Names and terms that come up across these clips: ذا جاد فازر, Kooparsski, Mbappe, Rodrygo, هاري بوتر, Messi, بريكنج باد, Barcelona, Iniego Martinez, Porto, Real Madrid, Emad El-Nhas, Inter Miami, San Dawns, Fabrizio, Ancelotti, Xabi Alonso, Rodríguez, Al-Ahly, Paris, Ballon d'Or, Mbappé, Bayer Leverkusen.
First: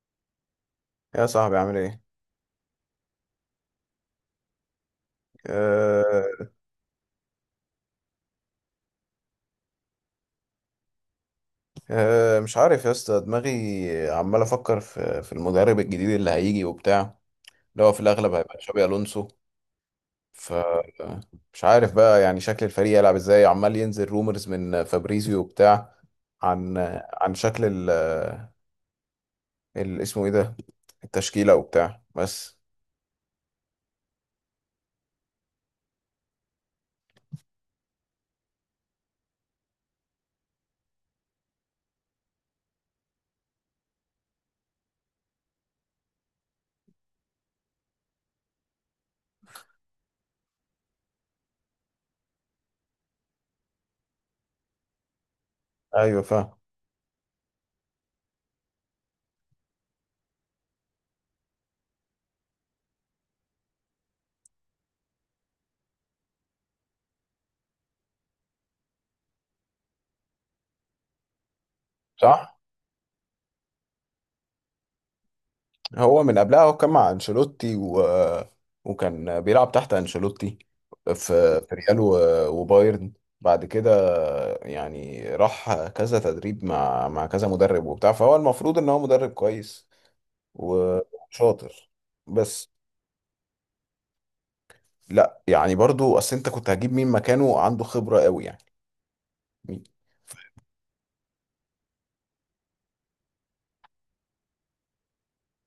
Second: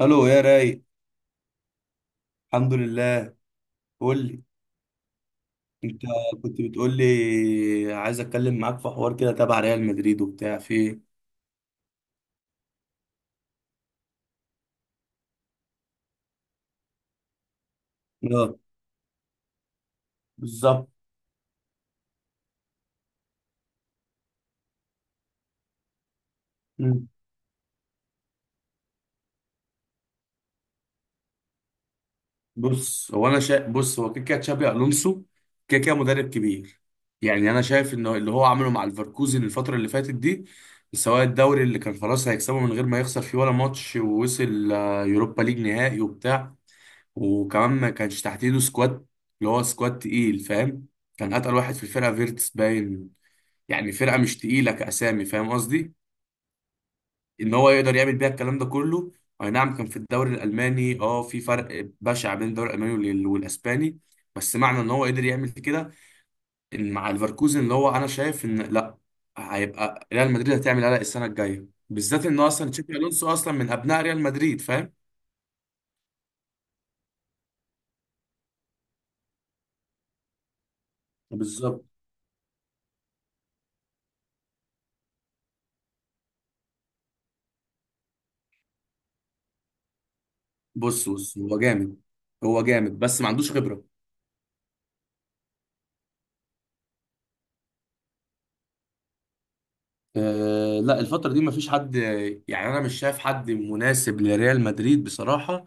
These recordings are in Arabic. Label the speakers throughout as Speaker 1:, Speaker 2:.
Speaker 1: الو يا راي،
Speaker 2: يا صاحبي عامل ايه؟
Speaker 1: الحمد لله. قول لي، انت
Speaker 2: أه
Speaker 1: كنت بتقول لي عايز اتكلم معاك في حوار كده تبع ريال مدريد وبتاع في ايه؟
Speaker 2: أه مش عارف يا اسطى دماغي عمال افكر في المدرب الجديد اللي هيجي وبتاع اللي هو في الاغلب هيبقى
Speaker 1: اه،
Speaker 2: تشابي الونسو. ف
Speaker 1: بالظبط.
Speaker 2: مش عارف بقى يعني شكل الفريق يلعب ازاي، عمال ينزل رومرز من فابريزيو وبتاع. عن
Speaker 1: مم.
Speaker 2: عن شكل اسمه ايه ده، التشكيلة وبتاع بس.
Speaker 1: بص هو كده كده تشابي الونسو، كده كده مدرب كبير. يعني انا شايف انه اللي هو عمله مع الفركوزن الفتره اللي فاتت دي، سواء الدوري اللي كان خلاص هيكسبه من غير ما يخسر فيه ولا ماتش، ووصل يوروبا ليج نهائي وبتاع، وكمان ما كانش تحت ايده سكواد، اللي هو سكواد تقيل فاهم. كان اتقل واحد في الفرقه فيرتس باين، يعني فرقه مش تقيله كاسامي فاهم قصدي،
Speaker 2: ايوه فاهم.
Speaker 1: ان هو يقدر يعمل بيها الكلام ده كله. اي نعم كان في الدوري الالماني، اه في فرق بشع بين الدوري الالماني والاسباني، بس معنى ان هو قدر يعمل كده، ان مع ليفركوزن اللي هو انا شايف ان لا، هيبقى ريال مدريد هتعمل قلق السنه الجايه، بالذات ان
Speaker 2: صح؟
Speaker 1: اصلا تشابي الونسو اصلا من ابناء ريال مدريد فاهم.
Speaker 2: هو من قبلها هو كان مع انشيلوتي وكان بيلعب تحت انشيلوتي في في
Speaker 1: بالظبط.
Speaker 2: ريال وبايرن بعد كده. يعني راح كذا تدريب مع كذا مدرب وبتاع، فهو المفروض ان هو مدرب كويس
Speaker 1: بص هو
Speaker 2: وشاطر.
Speaker 1: جامد، هو
Speaker 2: بس
Speaker 1: جامد بس ما عندوش خبره.
Speaker 2: لا يعني برضو، اصل انت كنت هجيب مين مكانه عنده خبرة قوي يعني؟ مين؟
Speaker 1: آه لا، الفترة دي مفيش حد، يعني أنا مش شايف حد مناسب لريال مدريد بصراحة.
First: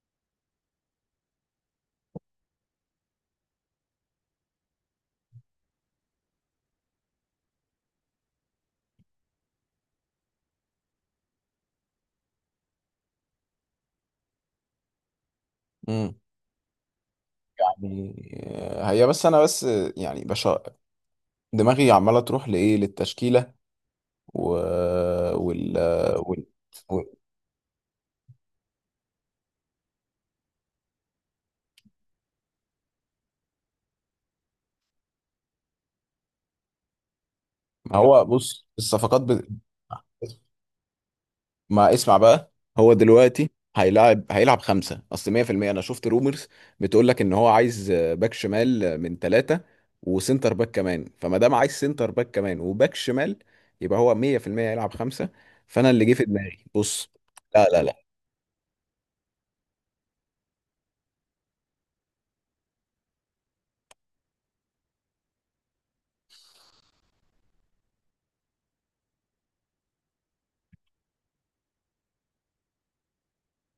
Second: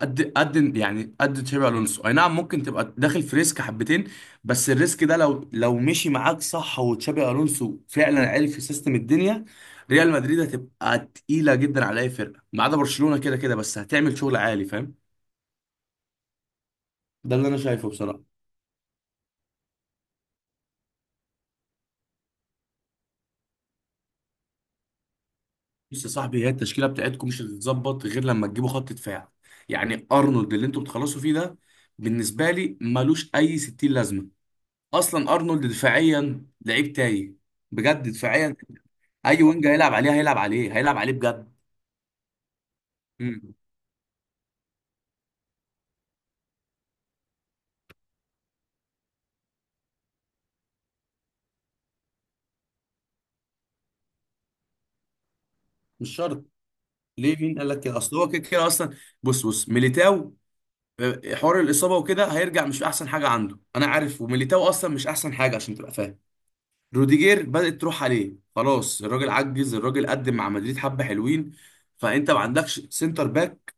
Speaker 1: قد قد يعني قد تشابي الونسو اي نعم ممكن تبقى داخل في ريسك حبتين، بس الريسك ده لو مشي معاك صح وتشابي الونسو فعلا عرف في سيستم الدنيا، ريال مدريد هتبقى تقيله جدا على اي فرقه ما عدا برشلونه، كده كده بس هتعمل شغل عالي فاهم.
Speaker 2: امم،
Speaker 1: ده اللي انا شايفه
Speaker 2: يعني
Speaker 1: بصراحه.
Speaker 2: هي بس انا بس يعني دماغي عمالة تروح لايه، للتشكيلة و... وال...
Speaker 1: بص يا صاحبي،
Speaker 2: وال...
Speaker 1: هي التشكيله
Speaker 2: وال...
Speaker 1: بتاعتكم مش هتتظبط غير لما تجيبوا خط دفاع، يعني ارنولد اللي انتوا بتخلصوا فيه ده، بالنسبه لي ملوش اي 60 لازمه، اصلا ارنولد دفاعيا لعيب تايه،
Speaker 2: ما
Speaker 1: بجد
Speaker 2: هو
Speaker 1: دفاعيا،
Speaker 2: بص، الصفقات
Speaker 1: اي وينج هيلعب عليه هيلعب عليه هيلعب عليه بجد.
Speaker 2: ما اسمع بقى. هو دلوقتي
Speaker 1: امم.
Speaker 2: هيلعب خمسة، أصل 100% أنا شفت رومرز بتقول لك إن هو عايز باك شمال من ثلاثة وسنتر باك كمان، فما دام عايز سنتر باك كمان وباك شمال يبقى هو 100% هيلعب خمسة. فأنا اللي جه
Speaker 1: مش
Speaker 2: في
Speaker 1: شرط.
Speaker 2: دماغي بص.
Speaker 1: ليه، مين
Speaker 2: لا
Speaker 1: قال لك
Speaker 2: لا
Speaker 1: كده،
Speaker 2: لا
Speaker 1: اصل هو كده كده اصلا. بص ميليتاو، حوار الاصابه وكده هيرجع، مش احسن حاجه عنده انا عارف، وميليتاو اصلا مش احسن حاجه عشان تبقى فاهم. روديجير بدات تروح عليه خلاص، الراجل عجز، الراجل قدم مع مدريد حبه حلوين، فانت ما عندكش سنتر باك.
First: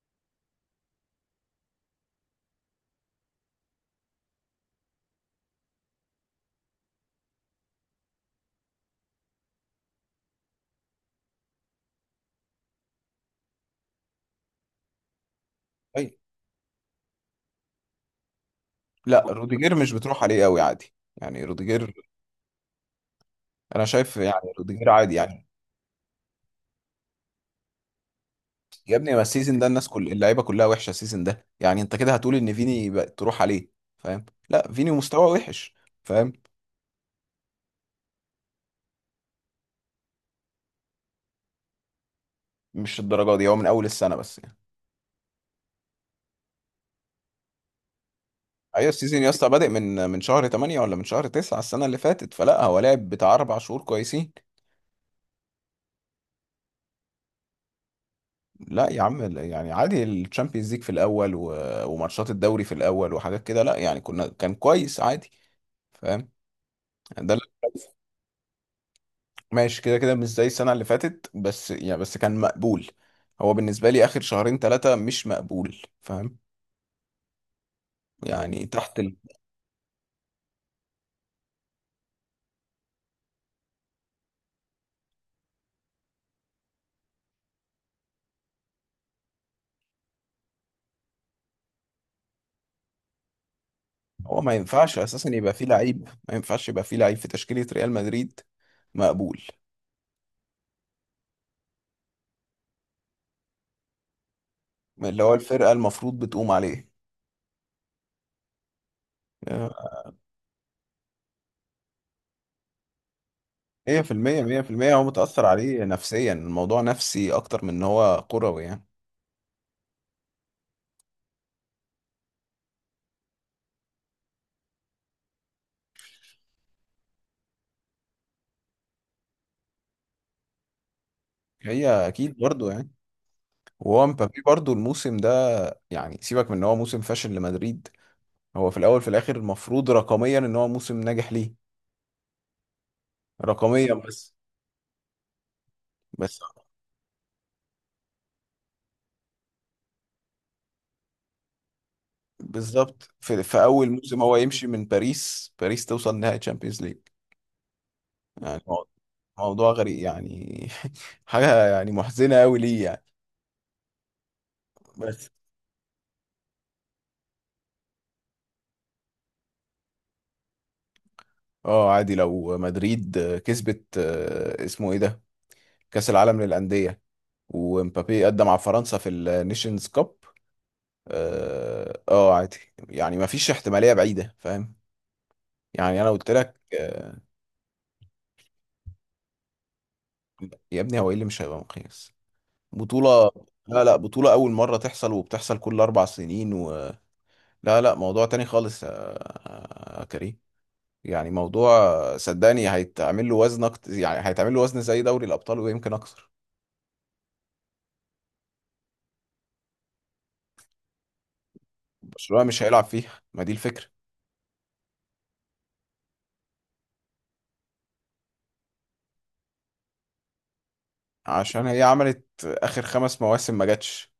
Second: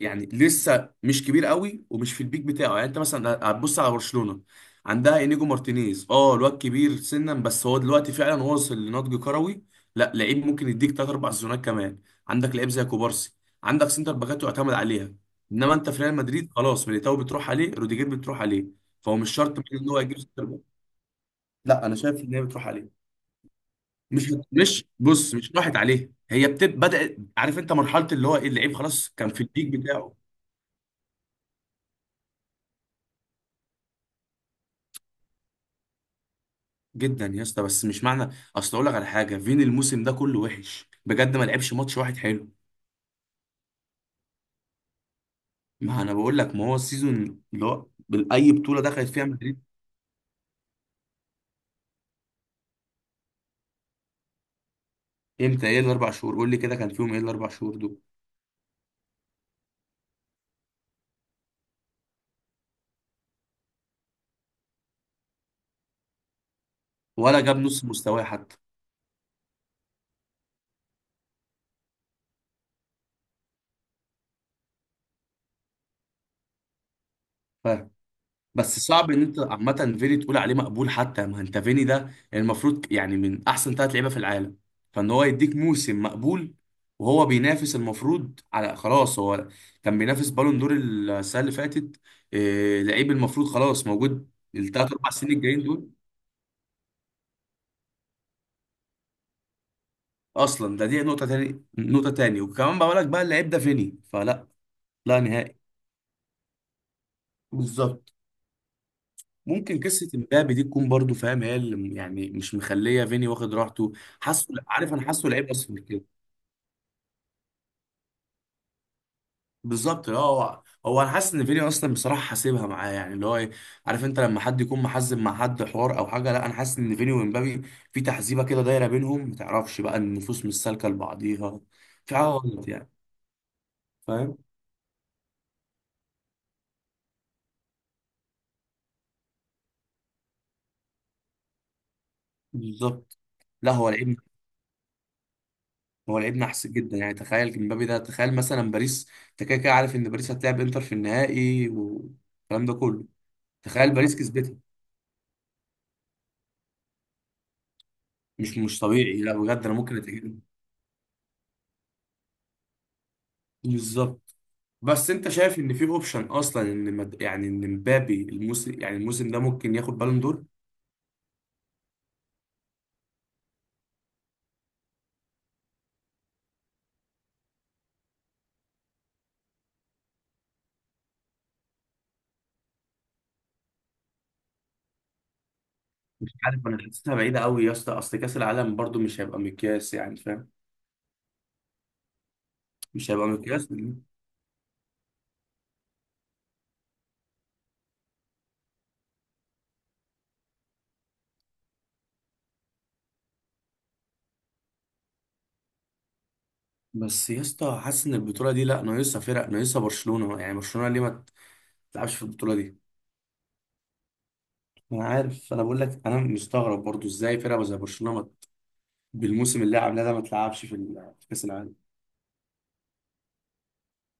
Speaker 1: يعني لسه مش كبير قوي ومش في البيك بتاعه، يعني انت مثلا هتبص على برشلونة، عندها انيجو مارتينيز، اه الواد كبير سنا بس هو دلوقتي فعلا واصل لنضج كروي، لا لعيب ممكن يديك تلات اربع سيزونات كمان، عندك لعيب زي كوبارسي، عندك سنتر باكات يعتمد عليها. انما انت في
Speaker 2: أي-
Speaker 1: ريال مدريد خلاص، ميليتاو بتروح عليه، روديجير بتروح عليه، فهو
Speaker 2: لا،
Speaker 1: مش شرط
Speaker 2: روديجير
Speaker 1: ان
Speaker 2: مش
Speaker 1: هو يجيب
Speaker 2: بتروح عليه
Speaker 1: سنتر
Speaker 2: قوي،
Speaker 1: باك.
Speaker 2: عادي يعني
Speaker 1: لا انا
Speaker 2: روديجير.
Speaker 1: شايف ان هي بتروح عليه.
Speaker 2: أنا شايف
Speaker 1: مش
Speaker 2: يعني
Speaker 1: مش
Speaker 2: روديجير عادي
Speaker 1: بص،
Speaker 2: يعني.
Speaker 1: مش راحت عليه، هي بتب بدأت، عارف انت مرحلة اللي هو ايه اللعيب
Speaker 2: يا
Speaker 1: خلاص
Speaker 2: ابني ما
Speaker 1: كان في
Speaker 2: السيزون ده
Speaker 1: البيك
Speaker 2: الناس كل
Speaker 1: بتاعه.
Speaker 2: اللعيبه كلها وحشه السيزون ده، يعني انت كده هتقول ان فيني بقى تروح عليه؟ فاهم؟ لا فيني مستواه وحش. فاهم؟
Speaker 1: جدا يا اسطى، بس مش معنى، اصل اقول لك على حاجه، فين الموسم ده كله وحش بجد ما لعبش ماتش واحد حلو.
Speaker 2: مش الدرجه دي، هو من اول السنه بس يعني.
Speaker 1: ما انا بقول لك ما هو السيزون اللي هو اي بطوله
Speaker 2: ايوه
Speaker 1: دخلت
Speaker 2: السيزون
Speaker 1: فيها
Speaker 2: يا اسطى
Speaker 1: مدريد.
Speaker 2: بادئ من شهر 8 ولا من شهر 9 السنه اللي فاتت، فلا هو لعب بتاع اربع شهور كويسين.
Speaker 1: امتى، ايه الاربع شهور، قول لي كده كان فيهم ايه الاربع شهور دول.
Speaker 2: لا يا عم لا، يعني عادي الشامبيونز ليج في الاول وماتشات الدوري في الاول وحاجات كده، لا يعني كنا كان كويس عادي. فاهم؟ ده
Speaker 1: ولا جاب نص مستواه حتى.
Speaker 2: ماشي كده كده مش زي السنة اللي فاتت بس يعني، بس كان مقبول. هو بالنسبة لي آخر شهرين ثلاثة مش مقبول. فاهم؟ يعني
Speaker 1: بس
Speaker 2: تحت
Speaker 1: صعب ان انت عامه فيني تقول عليه مقبول حتى، ما انت فيني ده، يعني المفروض يعني من احسن ثلاث لعيبه في العالم، فان هو يديك موسم مقبول، وهو بينافس المفروض على خلاص هو، كان بينافس بالون دور السنه اللي فاتت، إيه لعيب المفروض خلاص موجود
Speaker 2: هو ما
Speaker 1: الثلاث
Speaker 2: ينفعش
Speaker 1: اربع
Speaker 2: أساسا
Speaker 1: سنين
Speaker 2: يبقى
Speaker 1: الجايين
Speaker 2: فيه
Speaker 1: دول.
Speaker 2: لعيب، ما ينفعش يبقى فيه لعيب في تشكيلة ريال مدريد مقبول،
Speaker 1: اصلا ده دي نقطه تاني، نقطه تاني، وكمان بقول لك بقى اللعيب ده فيني فلا. لا
Speaker 2: اللي هو
Speaker 1: نهائي.
Speaker 2: الفرقة المفروض بتقوم عليه.
Speaker 1: بالظبط. ممكن
Speaker 2: آه،
Speaker 1: قصه امبابي دي تكون برضو فاهم، هي اللي يعني مش مخليه فيني واخد راحته.
Speaker 2: مية في المية،
Speaker 1: حاسه
Speaker 2: مية في
Speaker 1: عارف
Speaker 2: المية،
Speaker 1: انا
Speaker 2: هو
Speaker 1: حاسه
Speaker 2: متأثر
Speaker 1: لعيب اصلا
Speaker 2: عليه
Speaker 1: كده.
Speaker 2: نفسيا، الموضوع نفسي أكتر من إن هو كروي يعني.
Speaker 1: بالظبط اه، هو انا حاسس ان فيني اصلا بصراحه حاسبها معاه يعني اللي هو ايه، عارف انت لما حد يكون محزب مع حد حوار او حاجه، لا انا حاسس ان فيني وامبابي في تحزيبه كده دايره بينهم، ما تعرفش بقى النفوس مش سالكه لبعضيها،
Speaker 2: هي
Speaker 1: في حاجه
Speaker 2: أكيد
Speaker 1: غلط
Speaker 2: برضه يعني.
Speaker 1: يعني
Speaker 2: وهو
Speaker 1: فاهم.
Speaker 2: مبابي برضه الموسم ده، يعني سيبك من إن هو موسم فاشل لمدريد، هو في الاول في الاخر المفروض رقميا ان هو موسم ناجح ليه.
Speaker 1: بالظبط. لا هو
Speaker 2: رقميا
Speaker 1: لعيب،
Speaker 2: بس.
Speaker 1: هو لعيب
Speaker 2: بس
Speaker 1: نحس جدا، يعني تخيل امبابي ده، تخيل مثلا باريس، انت كده كده عارف ان باريس هتلعب انتر في النهائي والكلام ده كله.
Speaker 2: بالظبط في, في اول
Speaker 1: تخيل باريس
Speaker 2: موسم هو
Speaker 1: كسبتها.
Speaker 2: يمشي من باريس باريس توصل نهائي تشامبيونز ليج.
Speaker 1: مش
Speaker 2: يعني
Speaker 1: مش طبيعي، لا بجد
Speaker 2: موضوع
Speaker 1: انا ممكن
Speaker 2: غريب
Speaker 1: اتأكد.
Speaker 2: يعني حاجه يعني محزنه قوي ليه يعني.
Speaker 1: بالظبط. بس
Speaker 2: بس
Speaker 1: انت شايف ان في اوبشن اصلا ان يعني ان مبابي الموسم، يعني الموسم ده ممكن ياخد بالون دور.
Speaker 2: اه عادي لو مدريد كسبت اسمه ايه ده، كاس العالم للانديه، ومبابي قدم مع فرنسا في النيشنز كاب، عادي. يعني ما فيش احتماليه بعيده فاهم. يعني انا قلت
Speaker 1: مش
Speaker 2: لك
Speaker 1: عارف، انا حاسسها بعيده قوي يا اسطى، اصل كاس العالم برضو مش هيبقى مقياس يعني فاهم،
Speaker 2: يا ابني هو ايه اللي مش هيبقى مقياس؟
Speaker 1: مش هيبقى
Speaker 2: بطولة!
Speaker 1: مقياس.
Speaker 2: لا بطولة أول مرة تحصل وبتحصل كل أربع سنين لا موضوع تاني خالص يا كريم. يعني موضوع، صدقني هيتعمل له وزن يعني هيتعمل له وزن زي دوري الأبطال ويمكن أكثر.
Speaker 1: بس يا اسطى حاسس ان البطوله دي لا ناقصها فرق، ناقصها برشلونه، يعني برشلونه ليه ما تلعبش في
Speaker 2: برشلونة
Speaker 1: البطوله
Speaker 2: مش
Speaker 1: دي.
Speaker 2: هيلعب فيها، ما دي الفكرة.
Speaker 1: انا عارف انا بقول لك انا مستغرب برضو ازاي فرقه زي برشلونه بالموسم اللي عاملاه ده ما تلعبش في في كاس
Speaker 2: عشان
Speaker 1: العالم.
Speaker 2: هي عملت آخر خمس مواسم ما جاتش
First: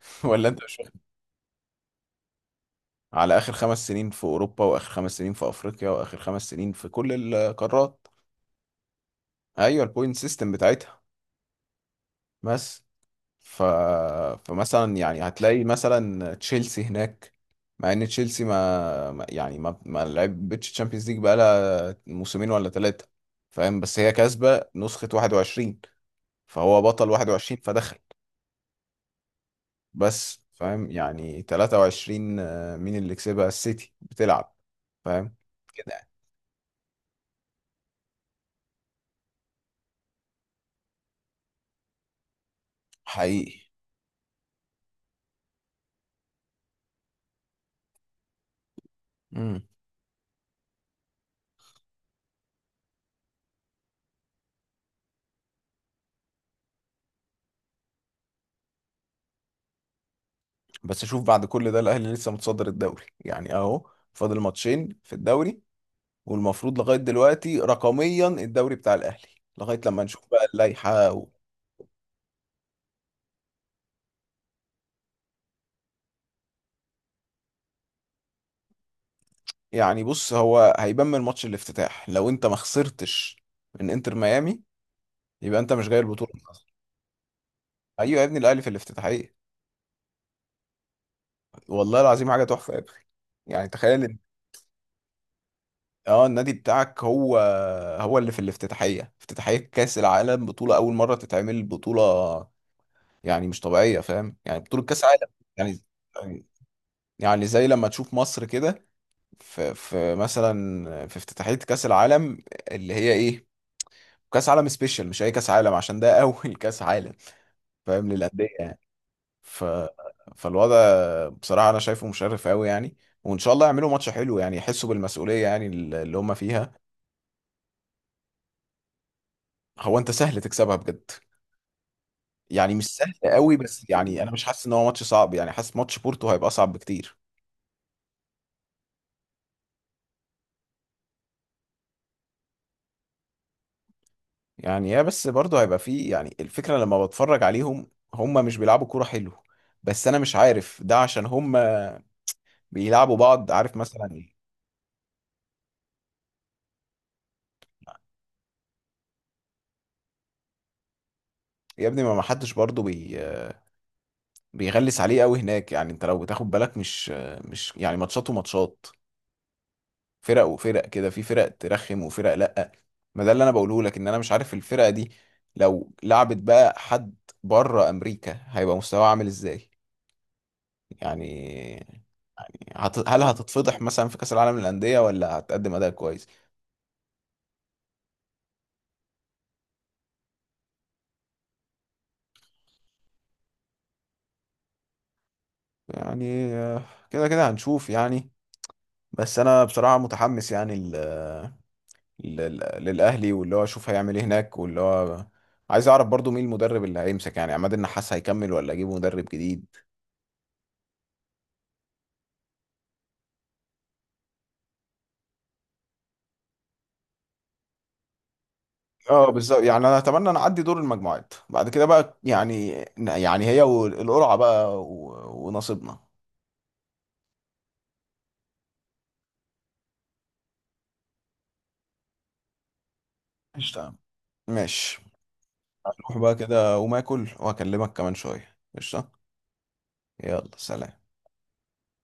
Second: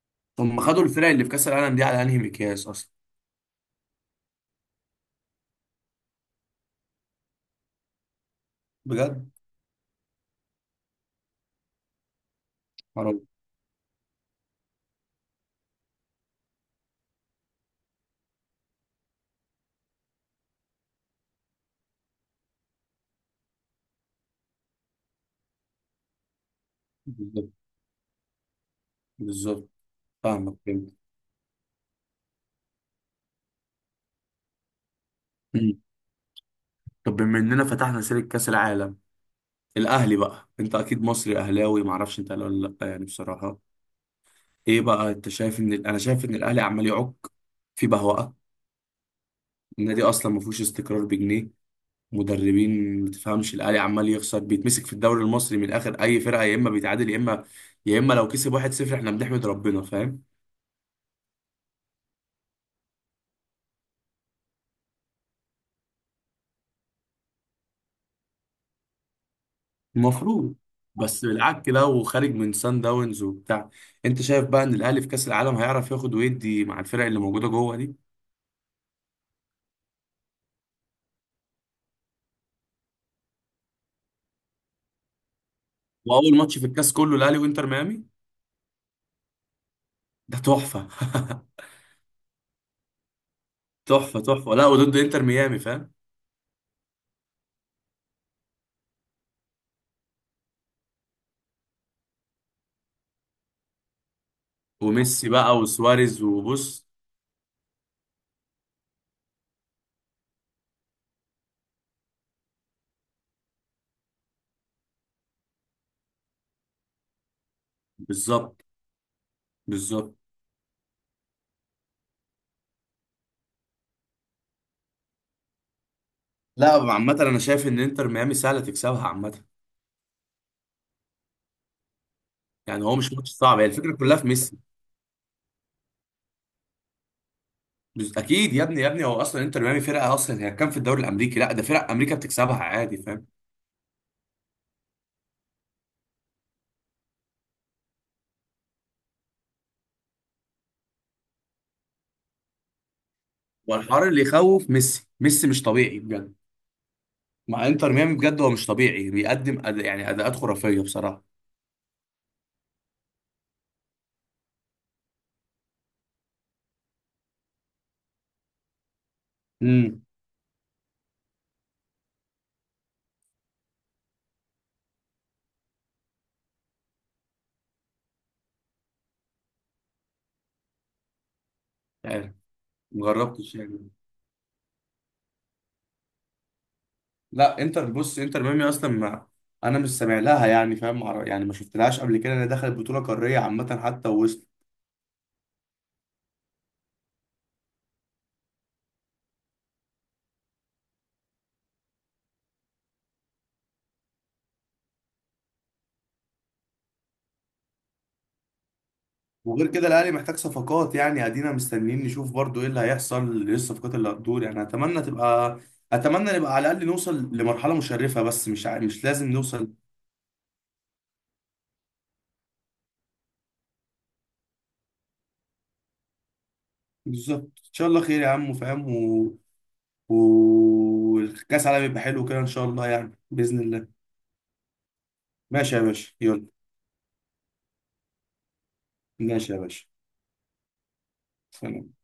Speaker 2: ولا
Speaker 1: هم
Speaker 2: أنت مش
Speaker 1: خدوا
Speaker 2: واخد-
Speaker 1: الفرق اللي في كاس العالم دي على انهي مقياس اصلا،
Speaker 2: على آخر خمس سنين في أوروبا وآخر خمس سنين في أفريقيا وآخر خمس سنين في كل القارات.
Speaker 1: بجد
Speaker 2: أيوة البوينت سيستم بتاعتها بس.
Speaker 1: معرفش.
Speaker 2: ف... فمثلا يعني هتلاقي مثلا تشيلسي هناك، مع ان تشيلسي يعني ما ما لعبتش تشامبيونز ليج بقالها موسمين ولا ثلاثة، فاهم؟ بس هي كاسبة نسخة 21، فهو بطل
Speaker 1: بالظبط.
Speaker 2: 21 فدخل.
Speaker 1: بالظبط.
Speaker 2: بس
Speaker 1: فاهمك،
Speaker 2: فاهم
Speaker 1: فهمت.
Speaker 2: يعني 23 مين اللي كسبها؟ السيتي، بتلعب. فاهم
Speaker 1: مم.
Speaker 2: كده.
Speaker 1: طب بما اننا فتحنا سيره كاس العالم، الاهلي بقى، انت اكيد مصري اهلاوي ما اعرفش انت اهلاوي ولا لا يعني
Speaker 2: حقيقي.
Speaker 1: بصراحه. ايه بقى انت شايف ان انا شايف ان الاهلي عمال يعك في بهوأة،
Speaker 2: امم.
Speaker 1: النادي اصلا ما فيهوش استقرار بجنيه، مدربين ما تفهمش، الاهلي عمال يخسر بيتمسك في الدوري المصري من الاخر اي فرقه، يا اما بيتعادل يا اما، يا اما لو كسب 1-0 احنا بنحمد ربنا فاهم.
Speaker 2: بس شوف بعد كل ده الاهلي لسه متصدر الدوري، يعني اهو فاضل ماتشين في الدوري، والمفروض لغاية دلوقتي رقميا الدوري بتاع الأهلي، لغاية لما نشوف بقى
Speaker 1: المفروض.
Speaker 2: اللائحة
Speaker 1: بس بالعك كده وخارج من سان داونز وبتاع، انت شايف بقى ان الاهلي في كاس العالم هيعرف ياخد ويدي مع الفرق اللي موجوده جوه دي.
Speaker 2: يعني بص هو هيبان من ماتش الافتتاح، لو انت ما خسرتش من انتر ميامي يبقى انت مش جاي البطولة
Speaker 1: واول
Speaker 2: من
Speaker 1: ماتش
Speaker 2: أصلا.
Speaker 1: في الكاس كله الاهلي وانتر ميامي،
Speaker 2: ايوه يا ابني الأهلي في الافتتاحية،
Speaker 1: ده تحفه.
Speaker 2: والله العظيم حاجة تحفة يا ابني. يعني تخيل ان
Speaker 1: تحفه تحفه، لا وضد انتر ميامي فاهم،
Speaker 2: اه النادي بتاعك هو، هو اللي في الافتتاحية، افتتاحية كأس العالم، بطولة أول مرة تتعمل بطولة، يعني مش طبيعية، فاهم؟ يعني بطولة كأس عالم.
Speaker 1: وميسي بقى
Speaker 2: يعني،
Speaker 1: وسواريز
Speaker 2: يعني،
Speaker 1: وبص.
Speaker 2: يعني زي لما تشوف مصر كده في مثلا في افتتاحية كأس العالم، اللي هي ايه، كأس عالم سبيشال مش اي كأس عالم عشان ده اول كأس عالم، فاهم؟ للأندية
Speaker 1: بالظبط.
Speaker 2: يعني. ف
Speaker 1: بالظبط.
Speaker 2: فالوضع بصراحة انا شايفه مشرف قوي يعني، وان شاء الله يعملوا ماتش حلو، يعني يحسوا بالمسؤولية يعني اللي هم فيها.
Speaker 1: لا عامه انا شايف ان انتر ميامي سهله تكسبها عامه.
Speaker 2: هو انت سهل تكسبها بجد؟ يعني
Speaker 1: يعني
Speaker 2: مش
Speaker 1: هو مش
Speaker 2: سهل
Speaker 1: ماتش
Speaker 2: قوي
Speaker 1: صعب، هي
Speaker 2: بس،
Speaker 1: الفكره كلها
Speaker 2: يعني
Speaker 1: في
Speaker 2: انا مش
Speaker 1: ميسي،
Speaker 2: حاسس ان هو ماتش صعب يعني، حاسس ماتش بورتو هيبقى اصعب بكتير.
Speaker 1: اكيد يا ابني يا ابني هو اصلا انتر ميامي فرقه، اصلا هي كان في الدوري الامريكي، لا ده فرق امريكا بتكسبها عادي فاهم.
Speaker 2: يعني يا بس برضه هيبقى فيه، يعني الفكرة لما بتفرج عليهم هم مش بيلعبوا كورة حلو، بس انا مش عارف ده عشان هم بيلعبوا بعض عارف مثلا
Speaker 1: والحوار اللي
Speaker 2: ايه.
Speaker 1: يخوف ميسي، ميسي مش طبيعي بجد، مع انتر ميامي بجد، هو مش طبيعي بيقدم يعني اداءات خرافيه بصراحه.
Speaker 2: يا ابني ما ما حدش برضه بيغلس عليه قوي هناك، يعني انت لو بتاخد بالك مش، مش يعني ماتشات وماتشات،
Speaker 1: امم.
Speaker 2: فرق وفرق كده، في فرق ترخم وفرق لا. ما ده اللي انا بقوله لك، ان انا مش عارف الفرقه دي لو لعبت بقى حد بره امريكا هيبقى مستواها عامل ازاي يعني،
Speaker 1: يعني
Speaker 2: هل
Speaker 1: مجربتش
Speaker 2: هتتفضح
Speaker 1: يعني.
Speaker 2: مثلا في كاس العالم للانديه ولا هتقدم اداء كويس؟
Speaker 1: لا انتر، بص انتر ميامي اصلا ما، انا مش سامع لها يعني فاهم يعني ما شفتلهاش قبل كده، انا دخلت بطوله قاريه عامه حتى ووصل.
Speaker 2: يعني كده كده هنشوف يعني. بس انا بصراحه متحمس يعني للاهلي، واللي هو اشوف هيعمل ايه هناك، واللي هو عايز اعرف برضو مين المدرب اللي هيمسك، يعني عماد النحاس هيكمل ولا اجيب مدرب جديد.
Speaker 1: وغير كده الاهلي محتاج صفقات، يعني ادينا مستنيين نشوف برضو ايه اللي هيحصل، ايه الصفقات اللي هتدور، يعني اتمنى تبقى، اتمنى نبقى على الاقل نوصل لمرحله مشرفه، بس مش مش
Speaker 2: اه
Speaker 1: لازم
Speaker 2: بالظبط،
Speaker 1: نوصل.
Speaker 2: يعني انا اتمنى ان اعدي دور المجموعات بعد كده بقى يعني، يعني هي والقرعه بقى ونصيبنا.
Speaker 1: بالظبط. ان شاء الله خير يا عم فاهم. والكاس العالم يبقى حلو كده ان شاء الله يعني باذن الله.
Speaker 2: قشطة. ماشي.
Speaker 1: ماشي يا باشا
Speaker 2: روح بقى
Speaker 1: يلا.
Speaker 2: كده وما اكل وهكلمك كمان شويه. قشطة.
Speaker 1: ماشي يا باشا.
Speaker 2: يلا سلام.
Speaker 1: سلام.